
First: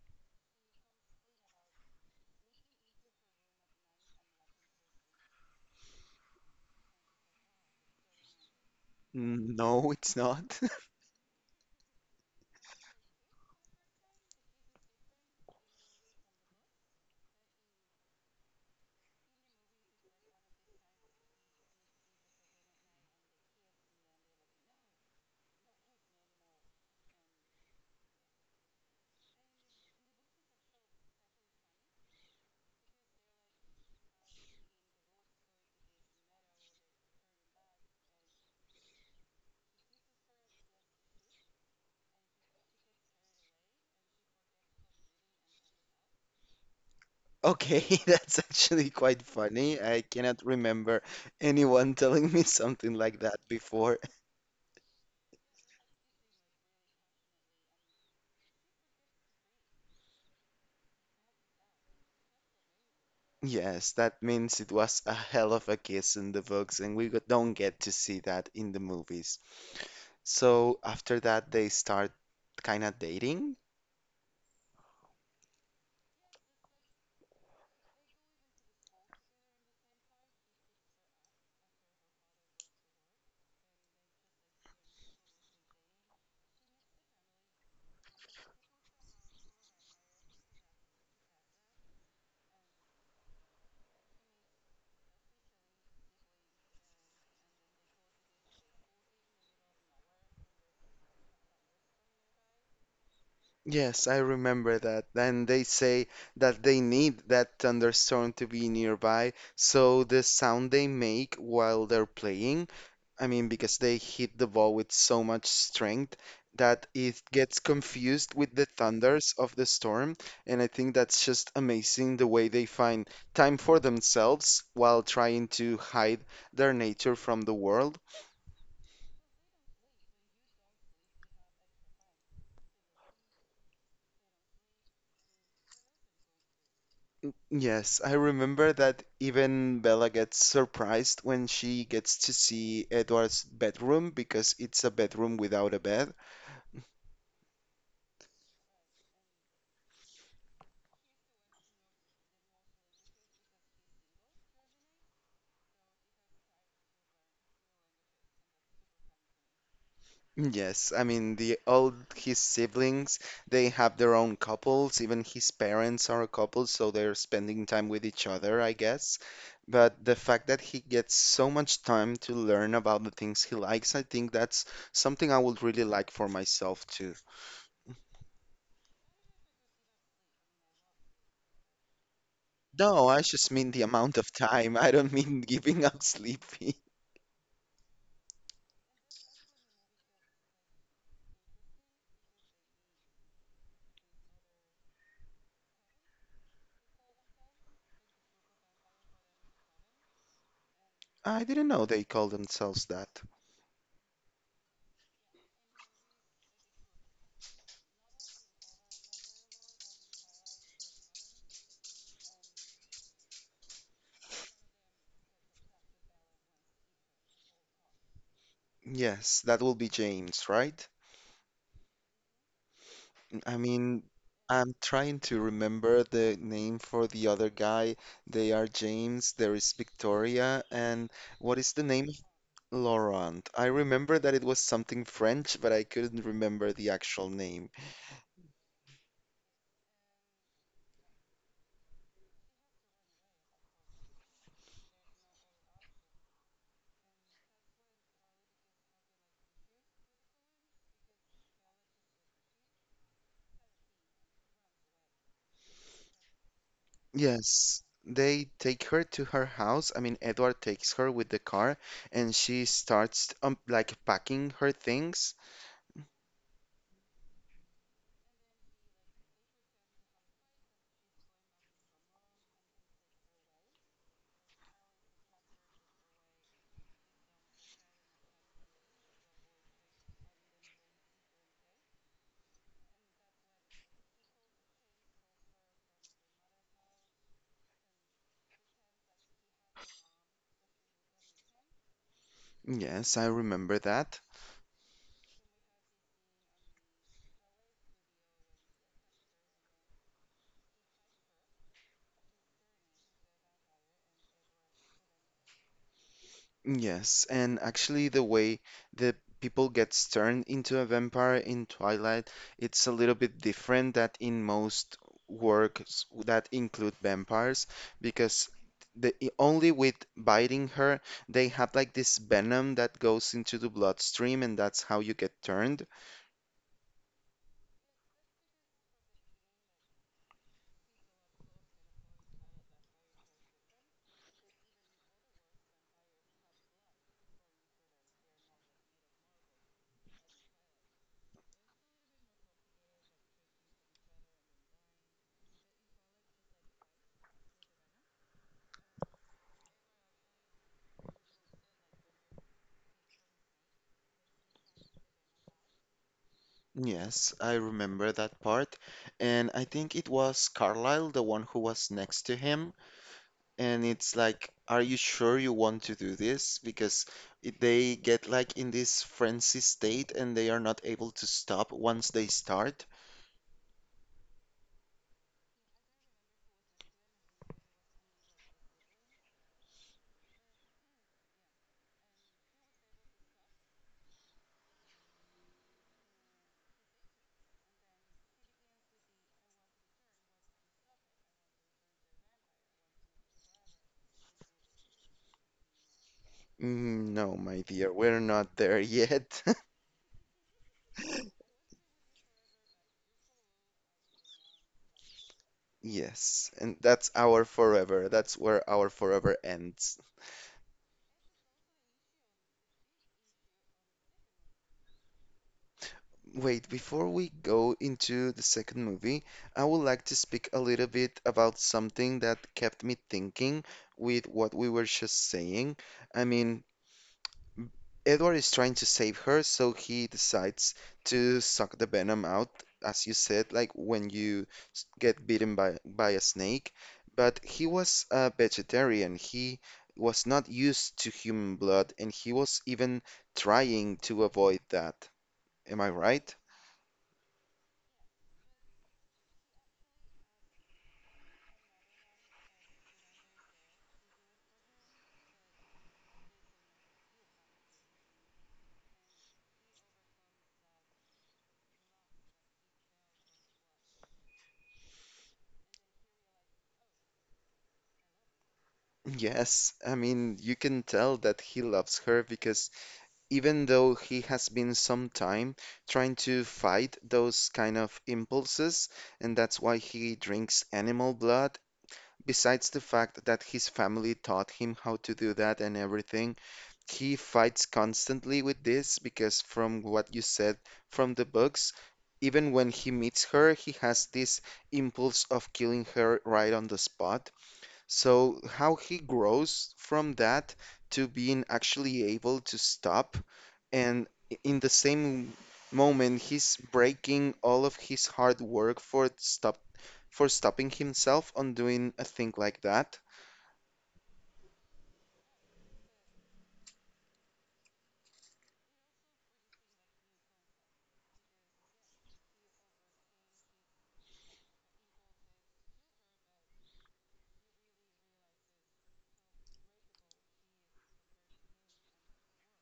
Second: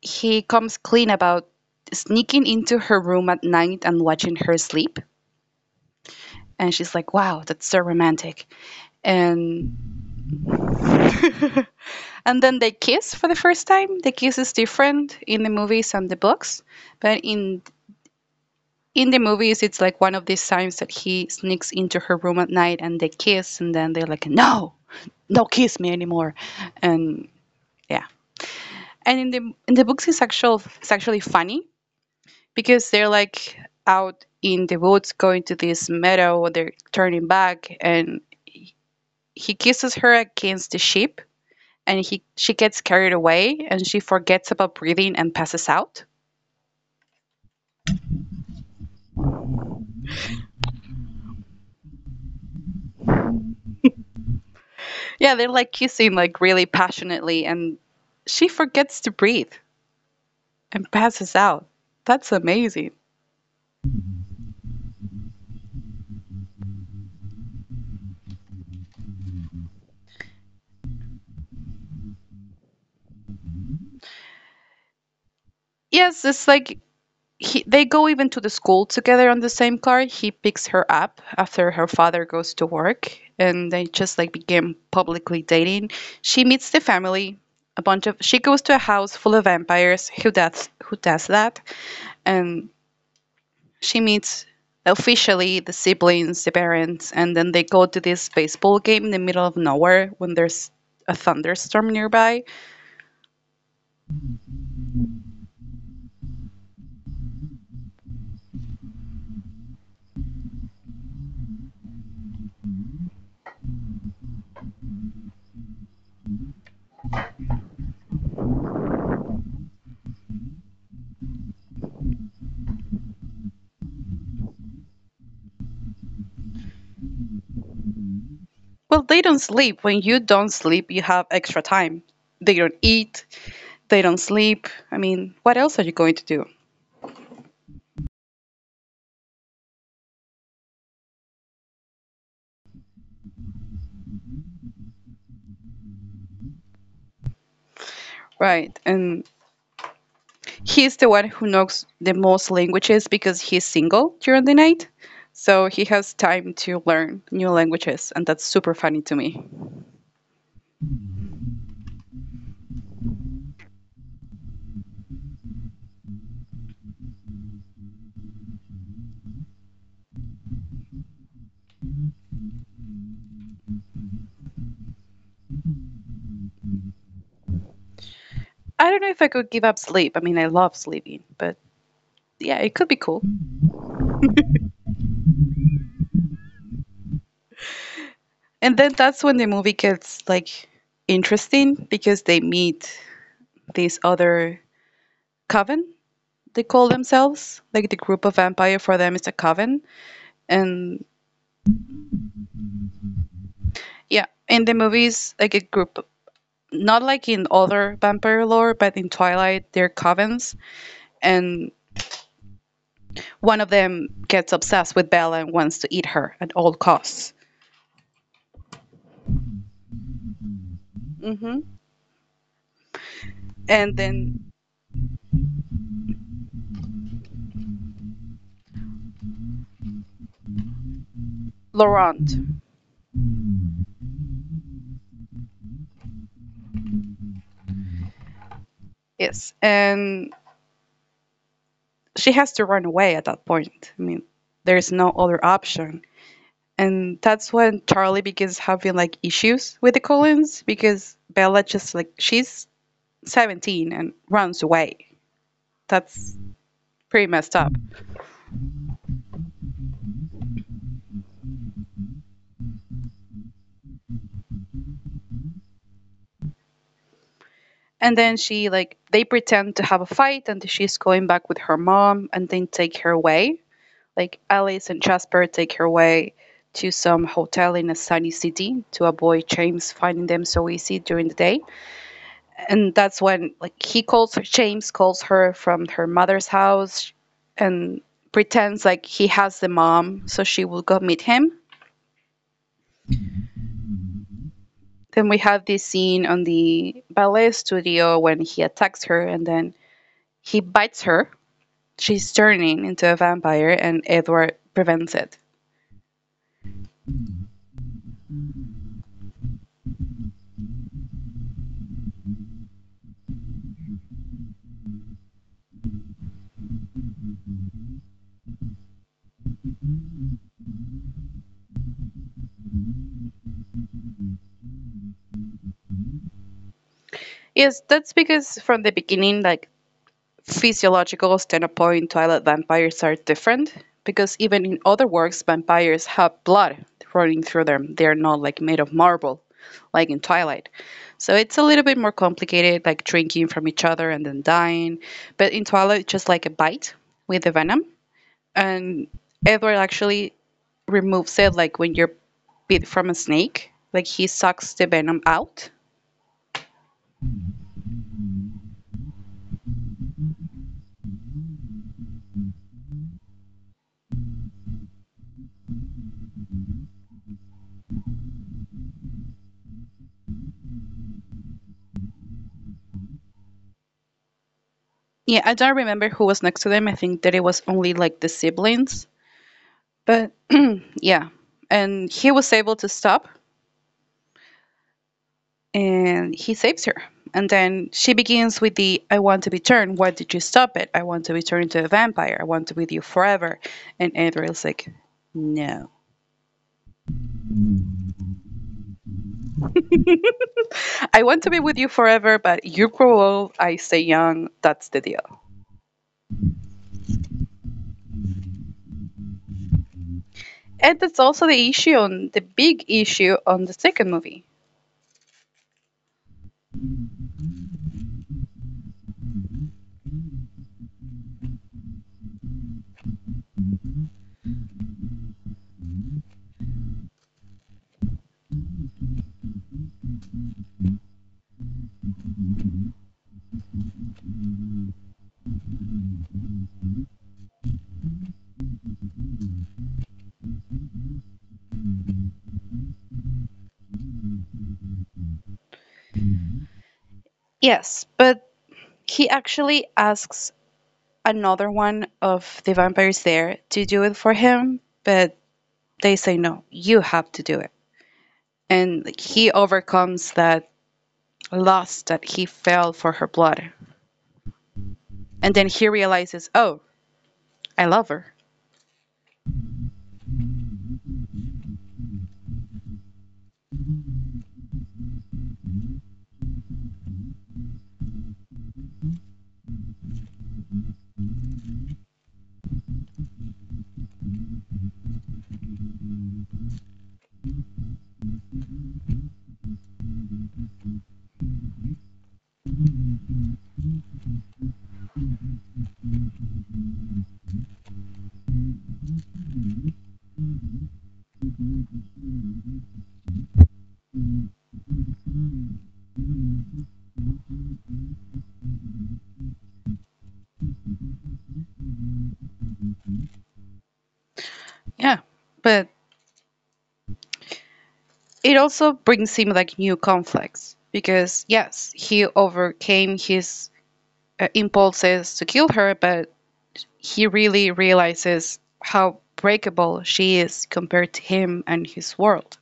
B: he comes clean about sneaking into her room at night and watching her sleep, and she's like, "Wow, that's so romantic."
A: Mm, no,
B: And
A: it's not.
B: and then they kiss for the first time. The kiss is different in the movies and the books, but in the movies it's like one of these signs that he sneaks into her room at night and they kiss and then they're like, "No, don't kiss me anymore." And yeah. And in the books it's actually funny because they're like out in the woods going to this meadow, they're turning back and he kisses her against the sheep, and he she gets carried away and she forgets about breathing and passes out.
A: Okay, that's actually quite funny. I cannot remember anyone telling me something like that before.
B: Yeah, they're like kissing like really passionately and she forgets to breathe and passes out. That's amazing.
A: Yes, that means it was a hell of a kiss in the books, and we don't get to see that in the movies. So after that, they start kind of dating.
B: Yes, it's like they go even to the school together on the same car. He picks her up after her father goes to work, and they just like begin publicly dating. She meets the family. A bunch of she goes to a house full of vampires. Who does that? And she meets officially the siblings, the parents, and then they go to this baseball game in the middle of nowhere when there's a thunderstorm nearby.
A: Yes, I remember that. And they say that they need that thunderstorm to be nearby. So the sound they make while they're playing, I mean, because they hit the ball with so much strength that it gets confused with the thunders of the storm. And I think that's just amazing the way they find time for themselves while trying to hide their nature from the world.
B: Well, they don't sleep. When you don't sleep, you have extra time. They don't eat. They don't sleep. I mean, what else are you going to do?
A: Yes, I remember that even Bella gets surprised when she gets to see Edward's bedroom because it's a bedroom without a bed.
B: Right. And he's the one who knows the most languages because he's single during the night. So he has time to learn new languages, and that's super funny to me.
A: Yes, I mean the all his siblings, they have their own couples, even his parents are a couple, so they're spending time with each other, I guess. But the fact that he gets so much time to learn about the things he likes, I think that's something I would really like for myself too.
B: I don't know if I could give up sleep. I mean, I love sleeping, but yeah, it could be
A: No, I
B: cool.
A: just mean the amount of time. I don't mean giving up Sleepy.
B: And then that's when the movie gets like interesting because they meet this other coven, they call themselves. Like the group of vampire for them is a coven. And
A: I didn't know they call themselves that.
B: yeah, in the movies, like a group, not like in other vampire lore, but in Twilight, they're covens, and one of them gets obsessed with Bella and wants to eat her at all costs.
A: Yes, that will be James, right?
B: Hmm.
A: I mean,
B: And
A: I'm
B: then
A: trying to remember the name for the other guy. They are James, there is Victoria, and what is the name of
B: Laurent,
A: Laurent? I remember that it was something French, but I couldn't remember the actual name.
B: yes, and she has to run away at that point. I mean, there's no other option. And that's when Charlie begins having like issues with the Collins because Bella just like she's 17 and runs away. That's pretty messed up.
A: Yes, they take her to her house. I mean, Edward takes her with the car and she starts like packing her things.
B: And then she like they pretend to have a fight and she's going back with her mom and then take her away. Like Alice and Jasper take her away to some hotel in a sunny city to avoid James finding them so easy during the day. And that's when like he calls her James calls her from her mother's house and pretends like he has the mom so she will go meet him.
A: Yes, I remember that.
B: Then we have this scene on the ballet studio when he attacks her and then he bites her, she's turning into a vampire and Edward prevents it.
A: Yes, and actually the way the people gets turned into a vampire in Twilight, it's a little bit different that in most works that include vampires because only with biting her they have like this venom that goes into the bloodstream and that's how you get turned.
B: Yes, that's because from the beginning, like physiological standpoint, Twilight vampires are different because even in other works, vampires have blood running through them. They're not like made of marble, like in Twilight. So it's a little bit more complicated, like drinking from each other and then dying. But in Twilight, just like a bite with the venom. And Edward actually removes it like when you're bit from a snake. Like he sucks the venom out.
A: Yes, I remember that part. And I think it was Carlyle, the one who was next to him. And it's like, are you sure you want to do this? Because they get like in this frenzy state and they are not able to stop once they start.
B: Yeah, I don't remember who was next to them. I think that it was only like the siblings. But yeah, and he was able to stop and he saves her. And then she begins with the I want to be turned. Why did you stop it? I want to be turned into a vampire. I want to be with you forever. And Adriel's like, no.
A: Mm, no, my dear, we're not there yet.
B: I want to be with you forever, but you grow old, I stay young. That's the deal.
A: Yes, and that's our forever. That's where our forever ends.
B: And that's also the big issue on the second movie.
A: Wait, before we go into the second movie, I would like to speak a little bit about something that kept me thinking with what we were just saying. I mean, Edward is trying to save her, so he decides to suck the venom out, as you said, like when you get bitten by a snake. But he was a vegetarian. He was not used to human blood, and he was even trying to avoid that. Am I right?
B: Yes, but he actually asks another one of the vampires there to do it for him, but they say no, you have to do it. And like, he overcomes that loss that he felt for her blood. And then he realizes, oh, I love her.
A: Yes, I mean, you can tell that he loves her because even though he has been some time trying to fight those kind of impulses, and that's why he drinks animal blood, besides the fact that his family taught him how to do that and everything, he fights constantly with this because, from what you said from the books, even when he meets her, he has this impulse of killing her right on the spot. So how he grows from that to being actually able to stop and in the same moment he's breaking all of his hard work for stop for stopping himself on doing a thing like that.
B: Yeah. But it also brings him like new conflicts because, yes, he overcame his impulses to kill her, but he really realizes how breakable she is compared to him and his world.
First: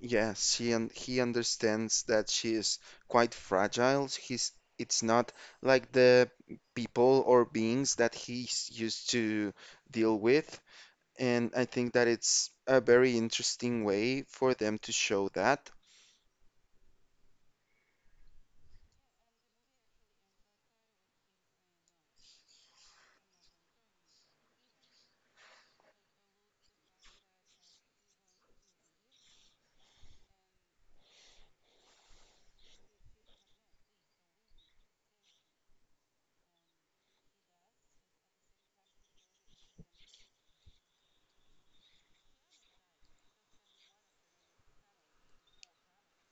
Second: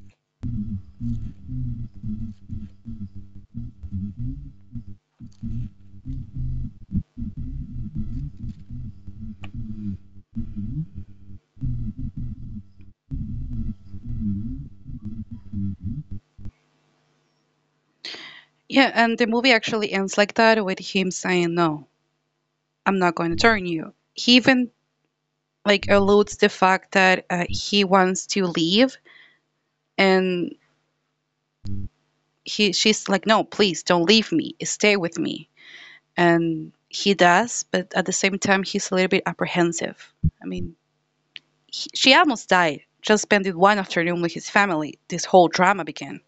A: Yes, she and he understands that she is quite fragile. He's it's not like the people or beings that he's used to deal with. And I think that it's a very interesting way for them to show that.
B: Yeah, and the movie actually ends like that with him saying, no, I'm not going to turn you. He even like alludes the fact that he wants to leave, and he she's like, no, please don't leave me, stay with me. And he does, but at the same time he's a little bit apprehensive. i mean she almost died just spending one afternoon with his family, this whole drama began.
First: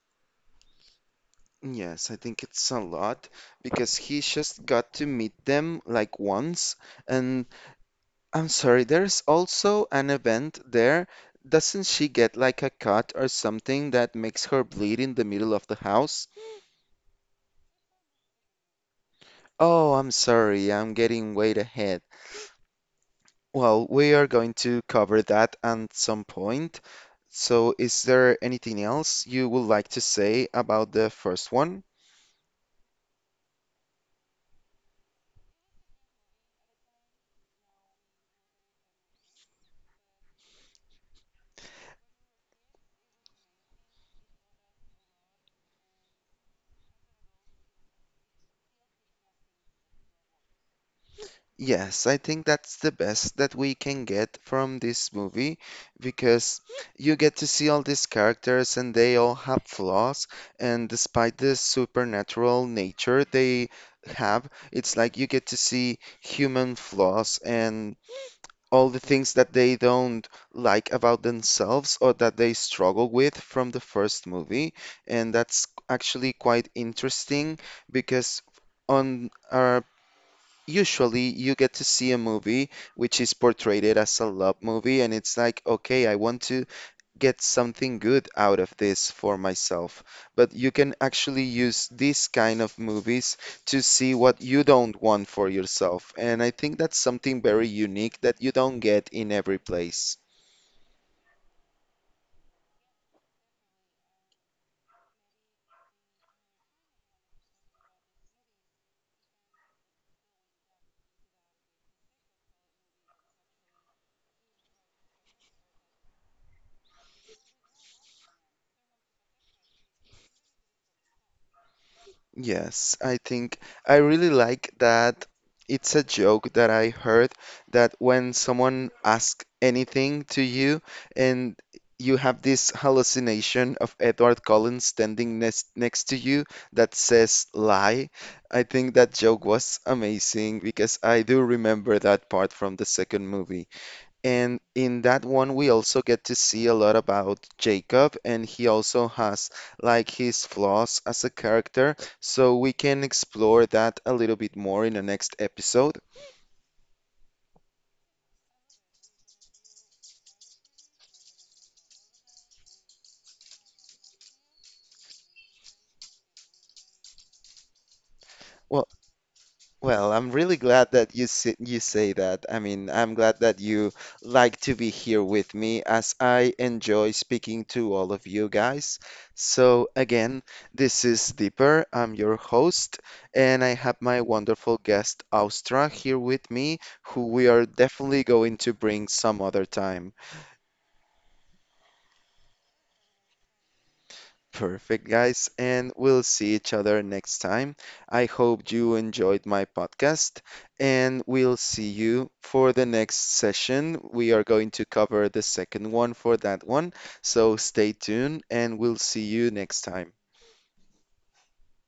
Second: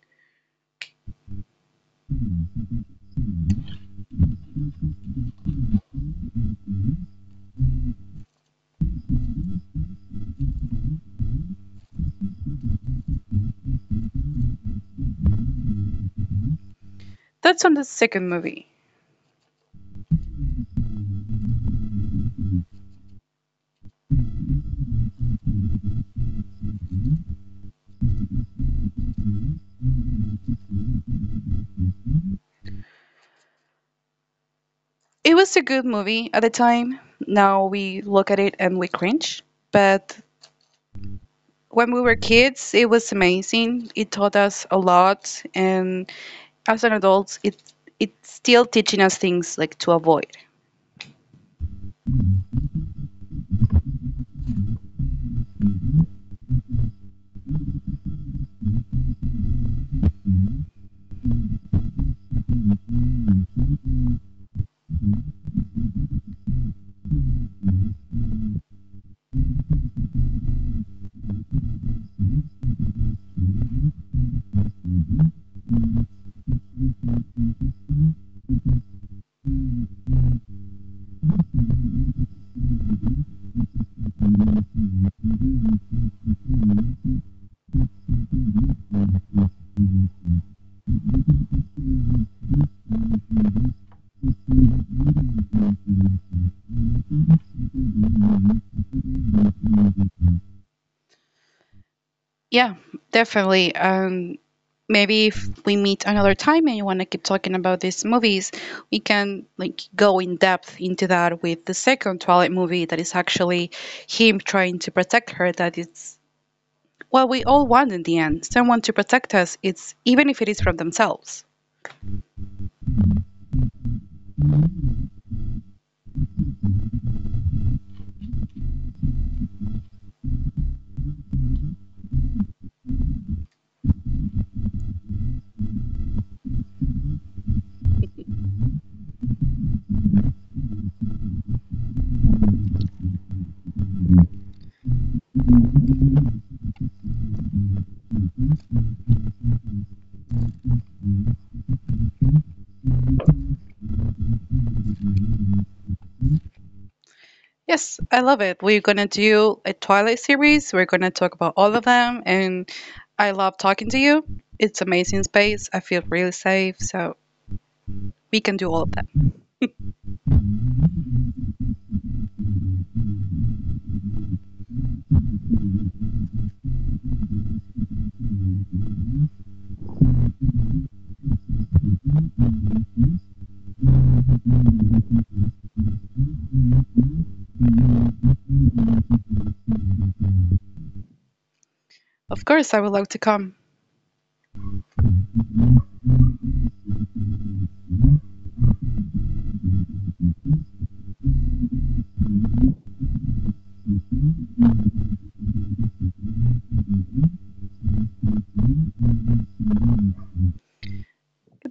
A: Yes, I think it's a lot because he just got to meet them like once. And I'm sorry, there's also an event there. Doesn't she get like a cut or something that makes her bleed in the middle of the house?
B: That's on the second movie.
A: Oh, I'm sorry, I'm getting way ahead. Well, we are going to cover that at some point. So, is there anything else you would like to say about the first one?
B: It was a good movie at the time. Now we look at it and we cringe. But when we were kids, it was amazing. It taught us a lot, and as an adult, it's still teaching us things like to avoid.
A: Yes, I think that's the best that we can get from this movie because you get to see all these characters and they all have flaws, and despite the supernatural nature they have, it's like you get to see human flaws and all the things that they don't like about themselves or that they struggle with from the first movie. And that's actually quite interesting because on our usually you get to see a movie which is portrayed as a love movie and it's like, okay, I want to get something good out of this for myself. But you can actually use these kind of movies to see what you don't want for yourself. And I think that's something very unique that you don't get in every place.
B: Yeah, definitely. Maybe if we meet another time and you want to keep talking about these movies, we can like go in depth into that with the second Twilight movie that is actually him trying to protect her. That it's what we all want in the end, someone to protect us, it's even if it is from themselves.
A: Yes, I think I really like that it's a joke that I heard that when someone asks anything to you and you have this hallucination of Edward Cullen standing next to you that says lie. I think that joke was amazing because I do remember that part from the second movie. And in that one, we also get to see a lot about Jacob, and he also has like his flaws as a character. So we can explore that a little bit more in the next episode.
B: Yes, I love it. We're gonna do a Twilight series. We're gonna talk about all of them, and I love talking to you. It's amazing space. I feel really safe, so we can do
A: Well,
B: all of them.
A: Well, I'm really glad that you you say that. I mean, I'm glad that you like to be here with me as I enjoy speaking to all of you guys. So again, this is Deeper. I'm your host, and I have my wonderful guest Austra here with me, who we are definitely going to bring some other time.
B: Of course, I would love to come.
A: Perfect, guys, and we'll see each other next time. I hope you enjoyed my podcast, and we'll see you for the next session. We are going to cover the second one for that one, so stay tuned, and we'll see you next time.